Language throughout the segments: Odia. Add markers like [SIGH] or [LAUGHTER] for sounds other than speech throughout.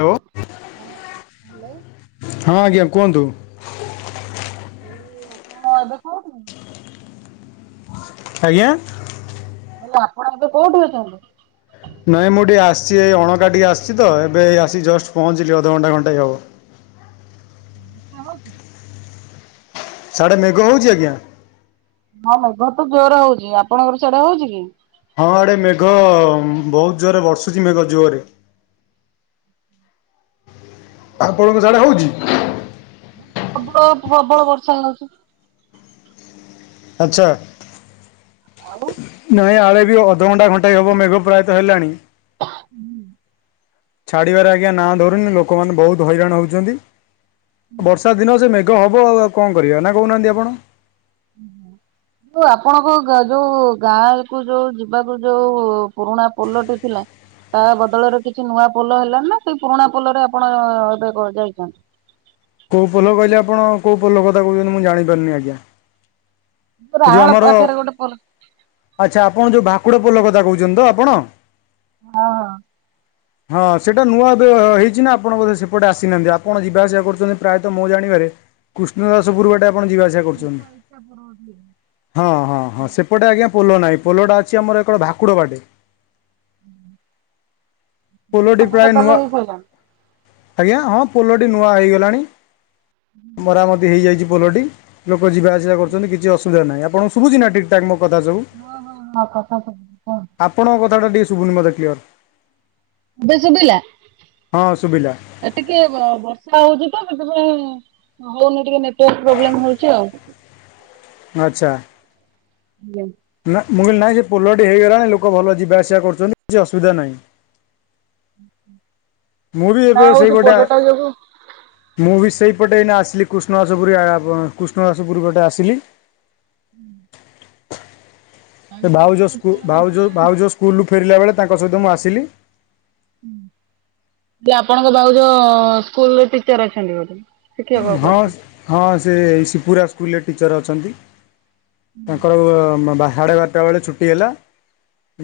ହ୍ୟାଲୋ। ହଁ। ହ୍ୟାଲୋ। ହଁ ଆଜ୍ଞା କୁହନ୍ତୁ। ଯୋଉ ଆପଣ ଏବେ ଖାଉନି [UNINTELLIGIBLE] ଆଜ୍ଞା। ମୁ କହିଲି ଆପଣ ଏବେ କୋଉଠି ଅଛନ୍ତି? ନାଇଁ ମୁଁ ଟିକେ ଆସିଛି ଏଇ ଅଣକା ଟିକେ ଆସିଛି ତ ଏବେ ଆସିକି ଜଷ୍ଟ ପହଞ୍ଚିଲି ଅଧଘଣ୍ଟା ଘଣ୍ଟାଇ ହବ। ଓଷା କରିଛୁ? ସାଢ଼େ ମେଘ ହେଉଛି ଆଜ୍ଞା ହଁ ମେଘ ତ ଜୋର ହଉଛି ଆପଣଙ୍କର ସେଆଡେ ହଉଛି କି? ହଁ ଆଡେ ମେଘ ବହୁତ୍ ଜୋରେ ବଷୁଛି ମେଘ ଜୋରେ। ଆପଣଙ୍କ ସାଡେ ହଉଛି? ପ୍ରବଳ ପ୍ରବଳ ବର୍ଷା ହୋଉଛି। ଆଚ୍ଛା। ଆଉ। ନାହିଁ ଆଡ଼େ ବି ଅଧଘଣ୍ଟା ଘଣ୍ଟାଏ ହେବ ମେଘ ପ୍ରାୟତଃ ହେଲାଣି। [UNINTELLIGIBLE] ଛାଡିବାରେ ଆଜ୍ଞା ନାଁ ଧରୁନି ଲୋକମାନେ ବହୁତ ହଇରାଣ ହଉଛନ୍ତି ବର୍ଷା ଦିନ ସେ ମେଘ ହବ ଆଉ କଣ କରିବା ନା କହୁନାହାନ୍ତି ଆପଣ? ଯଉ ଆପଣଙ୍କ ଯଉ ଗାଁ କୁ ଯଉ ଯିବାକୁ ଯଉ ପୁରୁଣା ପୋଲଟି ଥିଲା। ତା ବଦଳରେ କିଛି ନୂଆ ପୋଲ ହେଲାଣି ନା ସେଇ ପୁରୁଣା ପୋଲରେ ଆପଣ ଏବେ କ ଯାଇଛନ୍ତି? କୋଉ ପୋଲ କହିଲେ ଆପଣ କଉ ପୋଲ କଥା କହୁଛନ୍ତି ମୁଁ ଜାଣିପାରୁନି ଆଜ୍ଞା। ଏ ଯୋଉ ରାହାଳ ଆମର ପାଖରେ ଗୋଟେ ପୋହ୍ଲ। ଆଚ୍ଛା ଆପଣ ଯଉ ଭାକୁଡ ପୋଲ କଥା କହୁଛନ୍ତି ତ ଆପଣ? ହଁ, ଅ। ହଁ ସେଇଟା ନୂଆ ଏବେ ହେଇଛି ନା ଆପଣ ବୋଧେ ସେପଟେ ଆସିନାହାନ୍ତି ଆପଣ ଯିବା ଆସିବା କରୁଛନ୍ତି। ପ୍ରାୟତଃ ମୋ ଜାଣିବାରେ କୃଷ୍ଣ ଦାସ ପୁରୁବାଟେ ଆପଣ ଯିବାଆସିବା କରୁଛନ୍ତି। [UNINTELLIGIBLE] ହଁ, ହଁ, ହଁ ସେପଟେ ଆଜ୍ଞା ପୋହ୍ଲ ନାହିଁ ପୋହ୍ଲଟା ଅଛି ଆମର ଏକର ଭାକୁଡ଼ ବାଟେ। ପୋହ୍ଲ ନୂଆ ଟି ପୋଲ ପ୍ରାୟ ତାହେଲେ ନୂଆଁ। ହେଇସାରିଲାଣି ଆଜ୍ଞା ହଁ ପୋହ୍ଲଟି ନୂଆ ହେଇଗଲାଣି ମରାମତି ହେଇଯାଇଛି ପୋହ୍ଲଟି। ଲୋକ ଯିବାଆସିବା କରୁଛନ୍ତି କିଛି ଅସୁବିଧା ନାହିଁ ଆପଣ ଶୁଭୁଛି ନା ଠିକଠାକ୍ ମୋ କଥା ସବୁ? ହଁ ହଁ ହଁ କଥା ଶୁଭୁଛି କୁହନ୍ତୁ ଆପଣଙ୍କ କଥାଟା ଟିକେ ଶୁଭୁନି ମୋତେ କ୍ଲିଅର୍। ଏବେ ଶୁଭିଲା? ହଁ ସୁୁଭିଲା। ଏ ଟିକେ ବର୍ଷା ହଉଛି ତ ସେଥିପାଇଁ ହଉନି ଟିକେ ନେଟୱାର୍କ ପ୍ରୋବ୍ଲେମ ହଉଛି ଆଉ। ଆଚ୍ଛା। [UNINTELLIGIBLE] ନା ମୁଁ କହିଲି ନାହିଁ ସେ ପୋହ୍ଲଟି ହେଇଗଲାଣି ଲୋକ ଭଲ ଯିବା ଆସିବା କରୁଛନ୍ତି କିଛି ଅସୁବିଧା ନାହିଁ। ମୁଁ ବି ନା ଏବେ ହଉ ସେଇ ସେ ପଟେ ଆ ପୋଲଟା ଯୋଗୁ ମୁଁ ବି ସେଇପଟେ ଏଇନା ଆସିଲି କୃଷ୍ଣଦାସ ପୁରୀଆ କୃଷ୍ଣଦାସ ପୁରୁ ପଟେ ଆସିଲି। [INAUDIBLE] ସେ ଆଗେ ଭାଉଜ ଯେତେବେଳେ ପୋଲ ସ୍କୁଲ ଭାଉଜ ନଥିଲା ଭାଉଜଉ ସ୍କୁଲ୍ରୁ ଫେରିଲା ବେଳେ ତାଙ୍କ ସହିତ ମୁଁ ଆସିଲି। ମୁଁ କହିଲି ଆପଣଙ୍କ ଭାଉଜ ସ୍କୁଲର ଟିଚର ଅଛନ୍ତି ବୋଧେ? ଶିକ୍ଷକ ହଁ, କରୁଛନ୍ତି। ହଁ ସେ ଏଇ ଶିପୁରା ସ୍କୁଲରେ ଟିଚର୍ ଅଛନ୍ତି। ତାଙ୍କର ବା ସାଢେ ବାରଟା ବେଳେ ଛୁଟି ହେଲା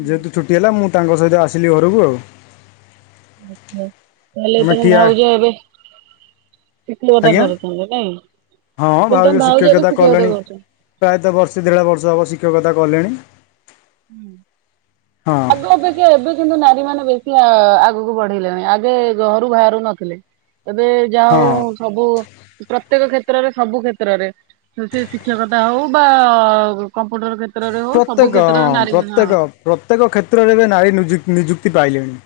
ଯେହେତୁ ଛୁଟି ହେଲା ମୁଁ ତାଙ୍କ ସହିତ ଆସିଲି ଘରକୁ ଆଉ। [UNINTELLIGIBLE] ତାହେଲେ ଆମେ ତମ ଠିଆ ଭାଉଜ ଏବେ ଶିକ୍ଷକତା ଆଜ୍ଞା କରୁଛନ୍ତି ନାଇଁ ମୁଁ ହଁ କହିଲି ଭାଉଜ ତମ ଭଉଜ ଏବେ ଶିକ୍ଷକତା କଲେଣି କରୁଛନ୍ତି। ପ୍ରାୟତଃ ବର୍ଷେ ଦେଢ଼ ବର୍ଷ ହେବ ଶିକ୍ଷକତା କଲେଣି। ହୁଁ। ହଁ। ଆଗ ଅପେକ୍ଷା ଏବେ କିନ୍ତୁ ନାରୀ ମାନେ ବେଶୀ ଅ, ଆଗକୁ ବଢିଲେଣି। ଆଗେ ଘରୁ ବାହାରୁ ନଥିଲେ। ଏବେ ଯା ହଁ। ହୋଉ ସବୁ ପ୍ରତ୍ୟେକ କ୍ଷେତ୍ରରେ ସବୁ କ୍ଷେତ୍ରରେ ସେ ସେ ଶିକ୍ଷକତା ହଉ ବା କମ୍ପ୍ୟୁଟର କ୍ଷେତ୍ରରେ ହଉ ସବୁ ପ୍ରତ୍ୟେକ କ୍ଷେ ହଁ ପ୍ରତ୍ୟେକ ପ୍ରତ୍ୟେକ କ୍ଷେତ୍ରରେ ଏବେ ନାରୀ ନିଯୁ ନିଯୁକ୍ତି ପାଇଲେଣି।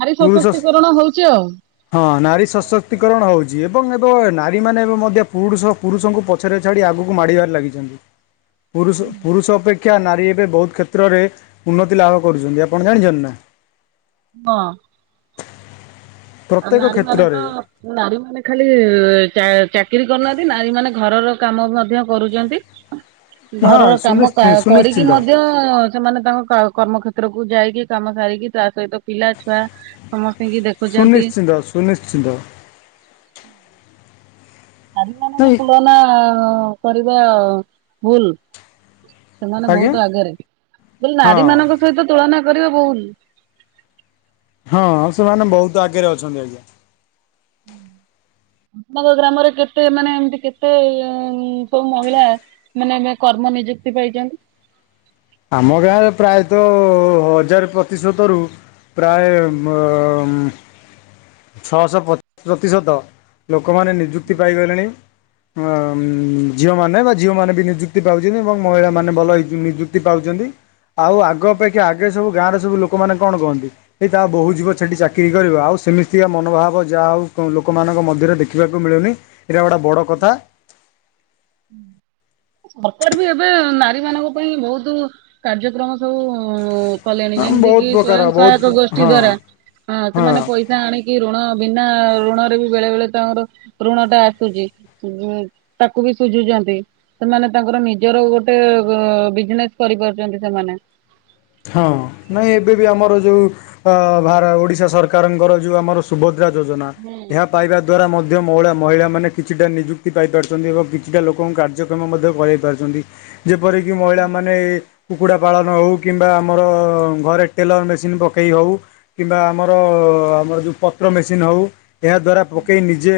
ନାରୀ ପୁରୁଷ ସଶକ୍ତିକରଣ ହଉଛି ଆଉ। ହଁ ନାରୀ ସଶକ୍ତିକରଣ ହଉଛି ଏବଂ ଏବେ ନାରୀମାନେ ଏବେ ମଧ୍ୟ ପୁଡୁଷ ପୁରୁଷଙ୍କୁ ପଛରେ ଛାଡ଼ି ଆଗକୁ ମାଡ଼ିବାରେ ଲାଗିଛନ୍ତି। ପୁରୁଷ ପୁରୁଷ ଅପେକ୍ଷା ନାରୀ ଏବେ ବହୁତ କ୍ଷେତ୍ରରେ ଉନ୍ନତି ଲାଭ କରୁଛନ୍ତି ଆପଣ ଜାଣିଛନ୍ତି ନା? ହଁ। ଓ ପ୍ରତ୍ୟେକ ନାରୀ ମାନେ କ୍ଷେତ୍ରରେ ତ ନାରୀ ମାନେ ଖାଲି ଚା- ଚାକିରି କରୁନାହାନ୍ତି ନାରୀ ମାନେ ଘରର କାମ ମଧ୍ୟ କରୁଚନ୍ତି। ହଁ ଘରର କାମ ସୁନିଶ୍ଚି କ- କରିକି ସୁନିଶ୍ଚିନ୍ତ। ମଧ୍ୟ ହଁ ସେମାନେ ତାଙ୍କ କ- କର୍ମକ୍ଷେତ୍ରକୁୁ ଯାଇକି କାମ ସାରିକି ତା ସହିତ ପିଲା ଛୁଆ ସମସ୍ତିଙ୍କି ଦେଖୁ ସୁନିଶ୍ଚିନ୍ତ ସୁନିଶ୍ଚିନ୍ତ। ନାରୀ ମାନଙ୍କ ନାଇଁ ତୁଳନା କରିବା ଭୁଲ। ସେମାନେ ଆଜ୍ଞା ବହୁତ ଆଗରେ। ମୁଁ କହିଲି ହଁ ନାରୀ ମାନଙ୍କ ସହିତ ତୁଳନା କରିବେ ଭୁଲ। ହଁ ସେମାନେ ବହୁତ ଆଗରେ ଅଛନ୍ତି ଆଜ୍ଞା। ହୁଁ। ଆପଣଙ୍କ ଗ୍ରାମରେ କେତେ ମାନେ ଏମିତି କେତେ ସବୁ ମହିଳା ମାନେ ଏବେ କର୍ମ ନିଯୁକ୍ତି ପାଇଚନ୍ତି। ଆମ ଗାଁରେ ପ୍ରାୟତ ହଜାର ପ୍ରତିଶତରୁ ପ୍ରାୟ ମୋମ୍ ଛଅଶହ ପ୍ରତ ପ୍ରତିଶତ ଲୋକମାନେ ନିଯୁକ୍ତି ପାଇଗଲେଣି। ଆ, ଉଁ,। ଝିଅମାନେ ବା ଝିଅମାନେ ବି ନିଯୁକ୍ତି ପାଉଛନ୍ତି ଏବଂ ମହିଳାମାନେ ଭଲ ଇ- ନିଯୁକ୍ତି ପାଉଛନ୍ତି। ଆଉ ଆଗ ଅପେକ୍ଷା ଆ ଗେ ସବୁ ଗାଁ ର ସବୁ ଲୋକମାନେ କଣ କହନ୍ତି ଏଇ ତା ବୋହୁ ଯିବ ସେଠି ଚାକିରି କରିବ। ଆଉ ସେମି ତିକା ମନୋଭାବ ଯାହା ହଉ କ-ଲୋକମାନଙ୍କ ମଧ୍ୟରେ ଦେଖିବାକୁ ମିଳୁନି। ଏଇଟା ଗୋଟା ହଁ, ହଁ। ସରକାର ବି ଏବେ ନାରୀ ମାନଙ୍କ ପାଇଁ ବହୁତୁ କାର୍ଯ୍ୟକ୍ରମ ସବୁ ଉ, କଲେଣି ଯେମିତି ବହୁତ କି ପ୍ରକାର ବହୁତ ସ୍ଵୟଂସହାୟକ ଗୋଷ୍ଠୀ ହଁ ଦ୍ଵାରା ହଁ ସେମାନେ ପଇ ସା ଆଣିକି ଋଣ ବିନା ଋଣରେ ବି ବେଳେ ବେଳେ ତାଙ୍କର ଋଣ ଟା ଆସୁଛି। ସୁଜିହେଇ ତାକୁ ବି ସୁଝିଦିଅନ୍ତି। ସେମାନେ ତାଙ୍କର ନିଜର ଗୋଟେ ଅ, ବିଜନେସ୍ କରିପାରୁଚନ୍ତି ସେମାନେ। ହଁ ନାଇଁ ଏବେ ବି ଆମର ଯୋଉ ଅ, ଭାର ଓଡ଼ିଶା ସରକାରଙ୍କର ଯୋଉ ଆମର ସୁଭଦ୍ରା ଯୋଜନା ହୁଁ ଏହା ପାଇବା ଦ୍ଵାରା ମଧ୍ୟ ମଳା ମହିଳାମାନେ କିଛିଟା ନିଯୁକ୍ତି ପାଇପାରୁଛନ୍ତି ଏବଂ କିଛିଟା ଲୋକଙ୍କୁ କାର୍ଯ୍ୟ କ୍ଷମ ମଧ୍ୟ କରାଇ ପାରୁଛନ୍ତି। ଯେପରିକି ମହିଳାମାନେ ଏ କୁକୁଡ଼ା ପାଳନ ହଉ କିମ୍ବା ଆମର ଘରେ ଟେଲର୍ ମେସିନ୍ ପକେଇ ହଉ। କିମ୍ବା ଆମର ଆମର ଯୋଉ ପତ୍ର ମେସିନ୍ ହଉ ଏହା ଦ୍ୱାରା ପକେଇ ନି ଜେ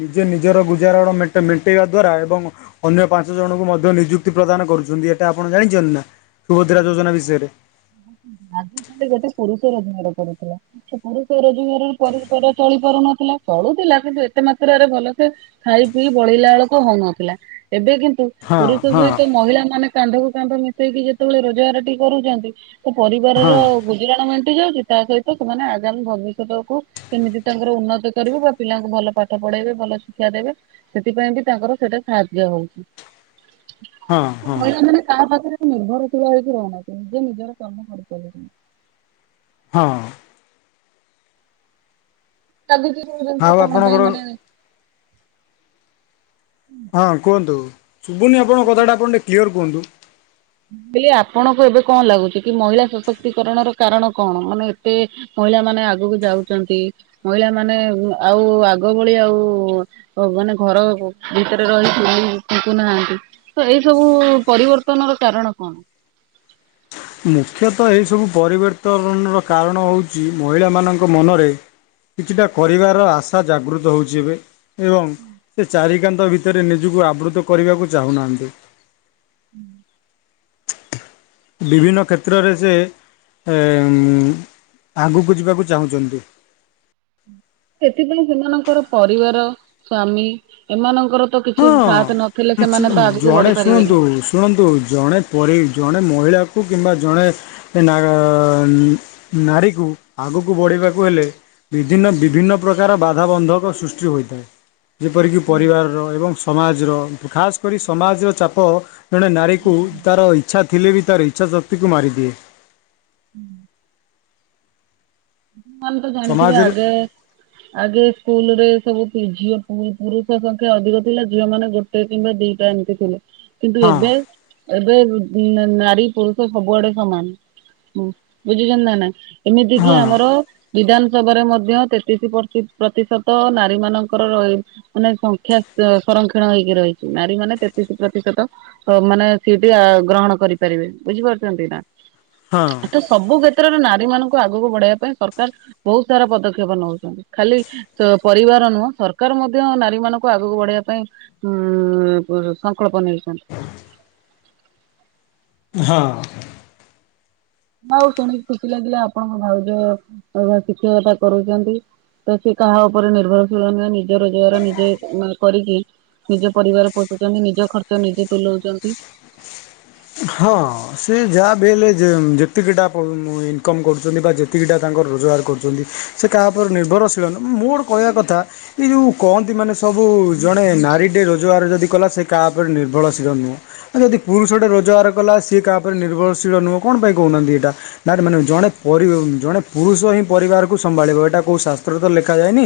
ନିଜେ ନିଜର ଗୁଜାରଣ ମେଣ୍ଟ ମେଣ୍ଟେଇବା ଦ୍ୱାରା ଏବଂ ଅନ୍ୟ ପାଞ୍ଚ ଜଣଙ୍କୁ ମଧ୍ୟ ନିଯୁକ୍ତି ପ୍ରଦାନ କରୁଛନ୍ତି ଏଟା ଆପଣ ଜାଣିଛନ୍ତି ନା ସୁଭଦ୍ରା ଯୋଜନା ବିଷୟରେ? [UNINTELLIGIBLE] ଗୋଟେ ପୁରୁଷ ରୋଜଗାର କରୁଥିଲା। ସେ ପୁରୁଷ ରୋଜଗାରରେ ପରିବାର ଚଳି ପାରୁନଥିଲା ଚଳୁଥିଲା କିନ୍ତୁ ଏତେ ମାତ୍ରାରେ ଭଲ ସେ ଖାଇ ପିଇ ବଳିଳା ବେଳକୁ ହଉନଥିଲା ଏବେ କିନ୍ତୁ ହଁ ପୁରୁଷ ହଁ ସହିତ ମହିଳା ମାନେ କାନ୍ଧ କୁ କାନ୍ଧ ମିଶେଇକି ଯେତେବେଳେ ରୋଜଗାରଟି କରୁଛନ୍ତି। ହଁ ପରିବାରର ଗୁଜୁରାଣ ମେଣ୍ଟି ଯାଉଛି ତା ସହିତ ସେମାନେ ଆଗାମୀ ଭବିଷ୍ୟତକୁ କେମିତି ତାଙ୍କର ଉନ୍ନତି କରିବେ ବା ପିଲାଙ୍କୁ ଭଲ ପାଠ ପଢେଇବେ ଭଲ ଶିକ୍ଷା ଦେବେ। ସେଥିପାଇଁ ବି ତାଙ୍କର ସେଇଟା ସାହାଯ୍ୟ ହଉଛି। ହଁ ହଁ ମହିଳା ମାନେ କାହା ପାଖରେ ନିର୍ଭର ହେଇକି ରହନା ନିଜେ ନିଜର କାମ କରିଚାଲ ତୁମେ। ହଁ। କାନ୍ଦୁଛି ତୁ ଆଉ କଣ ପାଇଁ ଆପଣଙ୍କର ମାନେ। ହଁ କୁହନ୍ତୁ ଶୁଭୁନି ଆପଣଙ୍କ କଥାଟା ଆପଣ ଟିକେ କ୍ଲିଅର୍ କୁହନ୍ତୁ। ମୁଁ କଇଲି ଆପଣଙ୍କୁ ଏବେ କଣ ଲାଗୁଛି କି ମହିଳା ସଶକ୍ତିକରଣର କାରଣ କଣ ମାନେ ଏତେ ମହିଳା ମାନେ ଆଗକୁ ଯାଉଛନ୍ତି ମହିଳା ମାନେ ଆଉ ଆଗ ଭଳି ଆଉ ଭଗବାନ ଘର ଭିତରେ ରହି ଚୁଲି ଫୁଙ୍କୁ ନାହାନ୍ତି। କିନ୍ତୁ ଏଇ ସବୁ ପରିବର୍ତ୍ତନ ର କାରଣ କଣ? ମୁଖ୍ୟତଃ ଏହିସବୁ ପରିବର୍ତ୍ତନର କାରଣ ହଉଛି ମହିଳାମାନଙ୍କ ମନରେ କିଛିଟା କରିବାର ଆଶା ଜାଗୃତ ହଉଛି ଏବେ ଏବଂ ସେ ଚାରିିକାନ୍ଥ ଭିତରେ ନିଜକୁ ଆବୃତ କରିବାକୁ ଚାହୁଁନାହାନ୍ତି। ହୁଁ। ବିଭିନ୍ନ କ୍ଷେତ୍ରରେ ସେ [INAUDIBLE] ଆଗକୁ ଯିବାକୁ ଚାହୁଁଛନ୍ତି। ସେଥିପାଇଁ ସେମାନଙ୍କର ପରିବାର ସ୍ଵାମୀ ଏମାନଙ୍କର ତ କିଛି ହଁ। ସାଥ ନଥିଲେ କିଛି ସେମାନେ ତ ଆଗକୁ ଜଣେ ବଢି ଶୁଣନ୍ତୁ ପାରିବେନି। ଶୁଣନ୍ତୁ ଜଣେ ପରି ଜଣେ ମହିଳାକୁ କିମ୍ବା ଜଣେ ନା [INAUDIBLE] ନାରୀକୁ ଆଗକୁ ବଢିବାକୁ ହେଲେ ବିଭିନ୍ନ ବିଭିନ୍ନ ପ୍ରକାର ବାଧାବନ୍ଧକ ସୃଷ୍ଟି ହୋଇଥାଏ ଯେପରିକି ପରିବାର ଏବଂ ସମାଜର ଖାସ୍ କରି ସମାଜର ଚାପ ଜଣେ ନାରୀକୁ ତାର ଇଚ୍ଛା ଥିଲେ ବି ତାର ଇଚ୍ଛା ଶକ୍ତିକୁ ମାରିଦିଏ। ଆମେ ତ ଜାଣିଥିବେ ସମାଜରେ ଆଗେ ଆଗେ ସ୍କୁଲ ରେ ସବୁ ଝିଅ ପୁରୁଷ ସଂଖ୍ୟା ଅଧିକ ଥିଲା ଝିଅ ମାନେ ଗୋଟେ ଗଟେ କିମ୍ବା ଦିଟା ଏମିତି ଥିଲେ କିନ୍ତୁ ହଁ ଏବେ ଏବେ ନାରୀ ପୁରୁଷ ସବୁଆଡେ ସମାନ। ହୁଁ ବୁଝୁଛନ୍ତି ନା ନାହିଁ ଏମିତି ହଁ କିି ଆମର ବିଧାନସଭାରେ ମଧ୍ୟ ତେତିଶ ପ୍ରତି ପ୍ରତିଶତ ନାରୀ ମାନଙ୍କର ରହି ମାନେ ସଂଖ୍ୟା ସଂରକ୍ଷଣ ହେଇକି ରହିଛି ନାରୀ ମାନେ ତେତିଶ ପ୍ରତିଶତ ମାନେ ସେଟା ଗ୍ରହଣ କରିପାରିବେ ବୁଝିପାରୁଛନ୍ତି ନା। ଏ ତ ହଁ ସବୁ କ୍ଷେତ୍ରରେ ନାରୀ ମାନଙ୍କୁ ଆଗକୁ ବଢେଇବା ପାଇଁ ସରକାର ବହୁତ ସାରା ପଦକ୍ଷେପ ନେଉଛନ୍ତି ଖାଲି ତ ପରିବାର ନୁହଁ ସରକାର ମଧ୍ୟ ନାରୀ ମାନଙ୍କୁ ଆଗକୁ ବଢବା ପାଇଁ ଉଁ [INAUDIBLE] ସଂକଳ୍ପ ନେଇଛନ୍ତି। ହଁ। ଆଉ ଶୁଣିକି ଖୁସି ଲାଗିଲା ଆପଣଙ୍କ ଭାଉଜ ଶିକ୍ଷକତା କରୁଛନ୍ତି। ତ ସେ କାହା ଉପରେ ନିର୍ଭରଶୀଳ ନୁହେଁ ନିଜ ରୋଜଗାର ନିଜେ ମାନେ କରିକି ନିଜ ପରିବାର ପୋଷୁଛନ୍ତି ନିଜ ଖର୍ଚ୍ଚ ନିଜେ ତୁଲଉଛନ୍ତି। ହଁ ସେ ଯାହା ବି ହେଲେ ଯେତିକିଟା ଇନକମ୍ କରୁଛନ୍ତି ବା ଏତିକିଟା ତାଙ୍କର ରୋଜଗାର କରୁଚନ୍ତି ସେ କାହା ଉପରେ ନିର୍ଭରଶୀଳ ନୁହେଁ ମୋଡ଼ କହିବା କଥା ଏ ଯୋଉ କହନ୍ତି ମାନେ ସବୁ ଜଣେ ନାରୀଟିଏ ରୋଜଗାର ଯଦି କଲା ସେ କାହା ଉପରେ ନିର୍ଭରଶୀଳ ନୁହଁ। ଆଉ ଯଦି ପୁରୁଷଟେ ରୋଜଗାର କଲା ସିଏ କାହା ଉପରେ ନିର୍ଭରଶୀଳ ନୁହଁ କଣ ପାଇଁ କହୁନାହାନ୍ତି ଏଟା? ନାରୀ ମାନେ ଜଣେ ପରି ଜଣେ ପୁରୁଷ ହିଁ ପରିବାରକୁ ସମ୍ଭାଳିବ ଏଟା କୋଉ ଶାସ୍ତ୍ରରେ ତ ଲେଖାଯାଏନି।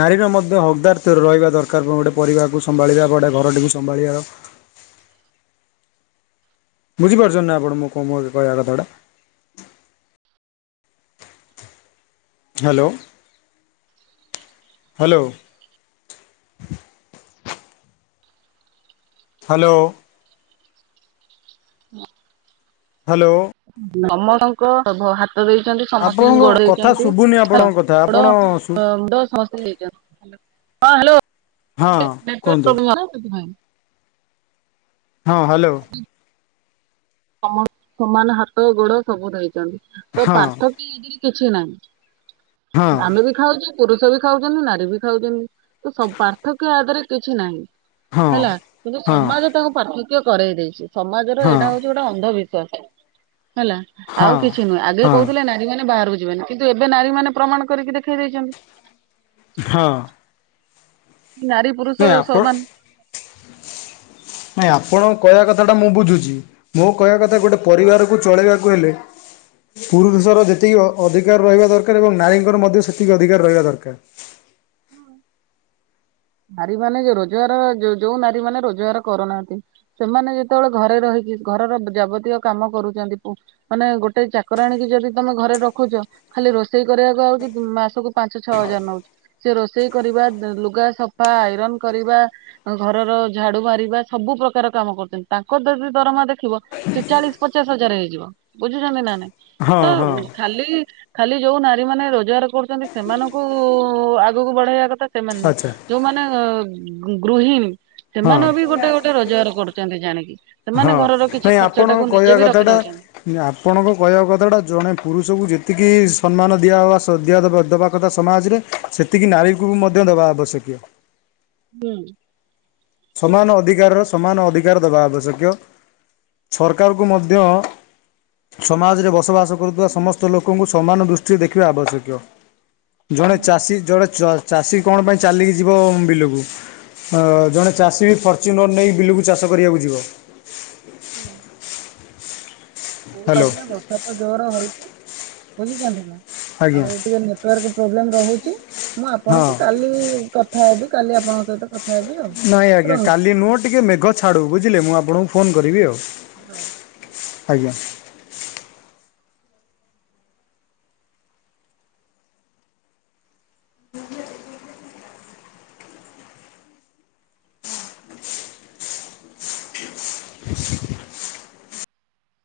ନାରୀର ମଧ୍ୟ ହକ୍ଦାର ରହିବା ଦରକାର ଗୋଟେ ପରିବାରକୁ ସମ୍ଭାଳିବା ଗୋଟେ ଘରଟିକୁ ସମ୍ଭାଳିବାର। ବୁଝି ପାରୁଚନ୍ତି ନା ଆପଣ ମୋ କୋ ମୋର କହିବା କଥା ଗୁଡ଼ା? Hello hello. ହାଲୋ। ହାଲୋ। ସମସ୍ତଙ୍କ ଭ ହାତ ଦେଇଚନ୍ତି ସମସ୍ତିଙ୍କି ଆପଣଙ୍କ ଗୋଡ଼ କଥା ହେଇଚନ୍ତି ଶୁଭୁନି ହାତ ଆପଣଙ୍କ କଥା ଗୋଡ଼ ଆପଣ ଶୁ ଅ ମୁଣ୍ଡ ସମସ୍ତିଙ୍କି ଦେଇଚନ୍ତି। ହଁ ହାଲୋ ହଁ ଏଇଠି ଟିକେ ନେଟୱର୍କ କୁହନ୍ତୁ ପ୍ରୋବ୍ଲେମ ଅଛି ତ ସେଥିପାଇଁ। ହଁ ହାଲୋ। ସମସ୍ତ ସମାନ ହାତ ଗୋଡ଼ ସବୁ ଦେଇଚନ୍ତି ତ ହଁ ପାର୍ଥକ୍ କିଣାକିଣି କିଛି ହଁ ନାଇଁ ଆମେ ବି ଖାଉଚୁ ପୁରୁଷ ବି ଖାଉଚନ୍ତି ନାରୀ ବି ଖାଉଚନ୍ତି ତ ସବ ପାର୍ଥକ୍ୟ ଆ ଦେହରେ କିଛି ନାଇଁ। ହଁ ହେଲା କିନ୍ତୁ ହଁ ସମାଜ ତାଙ୍କୁ ପାର୍ଥକ୍ୟ କରେଇ ଦେଇଚି ସମାଜର ହଁ ଏଇଟା ହଉଚ ଟ ଅନ୍ଧବିଶ୍ୱାସ ହେଲା ଆଉ ହଁ କିଛି ନୁହେଁ ଆଗେ କହୁଥିଲେ ନାରୀ ମାନେ ବାହାରକୁ ଯିବେନି। କିନ୍ତୁ ଏବେ ନାରୀ ମାନେ ପ୍ରମାଣ କରିକି ଦେଖେଇ ଦେଇଚନ୍ତି। ହଁ। ନାରୀ ପୁରୁଷ ନାଇଁ ଆପଣ ସମାନ। ନାଇଁ ଆପଣଙ୍କ କହିବା କଥା ଟା ମୁଁ ବୁଝୁଚି। ମୋ କହିବା କଥା ଗୋଟେ ପରିବାରକୁ ଚଳେଇବାକୁ ହେଲେ ପୁରୁଷର ଯେତିକି ଅ ଅଧିକାର ରହିବା ଦରକାର ଏବଂ ନାରୀଙ୍କର ମଧ୍ୟ ସେତିକି ଅଧିକାର ରହିବା ଦରକାର। ନାରୀ ମାନେ ଯୋଉ ରୋଜଗାର ଯୋଉ ଯୋଉ ନାରୀ ମାନେ ରୋଜଗାର କରୁନାହାନ୍ତି ସେମାନେ ଯେତବଳେ ଘରେ ରହିକି ଘରର ଯାବତୀୟ କାମ କରୁଚନ୍ତି ପୁ ମାନେ ଗୋଟେ ଚାକରାଣି କି ଯଦି ତମେ ଘରେ ରଖୁଚ ଖାଲି ରୋଷେଇ କରିବାକୁ ଆଉଚି ମାସକୁ ପାଞ୍ଚ ଛଅ ହଜାର ନଉଚି। ସେ ରୋଷେଇ କରିବା ଲୁଗା ସଫା ଆଇରନ୍ କରିବା ଘରର ଝାଡ଼ୁ ମାରିବା ସବୁ ପ୍ରକାର କାମ କରୁଚନ୍ତି ତାଙ୍କର ଯଦି ଦରମା ଦେଖିବ ସେ ଚାଳିଶି ପଚାଶ ହଜାର ହେଇଯିବ ବୁଝୁଚନ୍ତି ନା ନାଇଁ? ହଁ ତ ହଁ ଖାଲି ଖାଲି ଯୋଉ ନାରୀ ମାନେ ରୋଜଗାର କରୁଚନ୍ତି ସେମାନଙ୍କୁ ଉ ଉ ଉ ଆ ଆଗୁକୁ ବଢ଼େଇବା କଥା ସେମାନେ ନୁହେଁ ଆଚ୍ଛା ଯୋଉମାନେ ଅ ଅ ଅ ଗୁଁ ଗୃହିଣୀ ହଁ ସେମାନଙ୍କ ବି ଗୋଟେ ଗୋଟେ ରୋଜଗାର କରୁଚନ୍ତି ଜାଣିକି। ସେମାନେ ହଁ ଘରର କିଛି ନାଇଁ ଖର୍ଚ୍ଚ ଆପଣଙ୍କ ଟାକୁ କହିବା ନିଜେ ବି ରଖି କଥାଟା ଦଉଚନ୍ତି। ଆପଣଙ୍କ କହିବା କଥାଟା ଜଣେ ପୁରୁଷକୁ ଯେତିକି ସମ୍ମାନ ଦିଆ ହବା ସ ଦିଆ ଦବ ଦବା କଥା ସମାଜରେ ସେତିକି ନାରୀକୁ ବି ମଧ୍ୟ ଦେବା ଆବଶ୍ୟକୀୟ? ହୁଁ। ସମାନ ଅଧିକାରର ସମାନ ଅଧିକାର ଦବା ଆବଶକ୍ୟ। ସରକାରକୁ ମଧ୍ୟ ସମାଜରେ ବସବାସ କରୁଥିବା ସମସ୍ତ ଲୋକଙ୍କୁ ସମାନ ଦୃଷ୍ଟିରେ ଦେଖିବା ଆବଶକିୟ। ଜଣେ ଚାଷୀ ଜଣେ ଚ ଚାଷୀ କଣ ପାଇଁ ଚାଲିକି ଯିବ ବିଲକୁ ଅ ଜଣେ ଚାଷୀ ବି ଫର୍ଚ୍ୟୁନର୍ ନେଇ ବିଲୁକୁ ଚାଷ କରିବାକୁ ଯିବ। ହଁ। ହଉ ହ୍ୟାଲୋ ଆଜ୍ଞା ବର୍ଷା ତ ଜୋର ହଉଚି ବୋଲିଚନ୍ତି ନା ଆଜ୍ଞା ଆଉ ଟିକେ ନେଟୱାର୍କ ପ୍ରୋବ୍ଲେମ ରହୁଛି ମୁଁ ହଁ ଆପଣଙ୍କୁ କାଲି କଥା ହେବି କାଲି ଆପଣଙ୍କ ସହିତ। କଥା ହେବି ଆଉ ନାଇଁ ଆଜ୍ଞା ରହୁଛି। କାଲି ନୁହଁ ଟିକେ ମେଘ ଛାଡ଼ୁ ବୁଝିଲେ ମୁଁ ଆପଣଙ୍କୁ ଫୋନ୍ କରିବି ଆଉ। ହଁ। ଆଜ୍ଞା।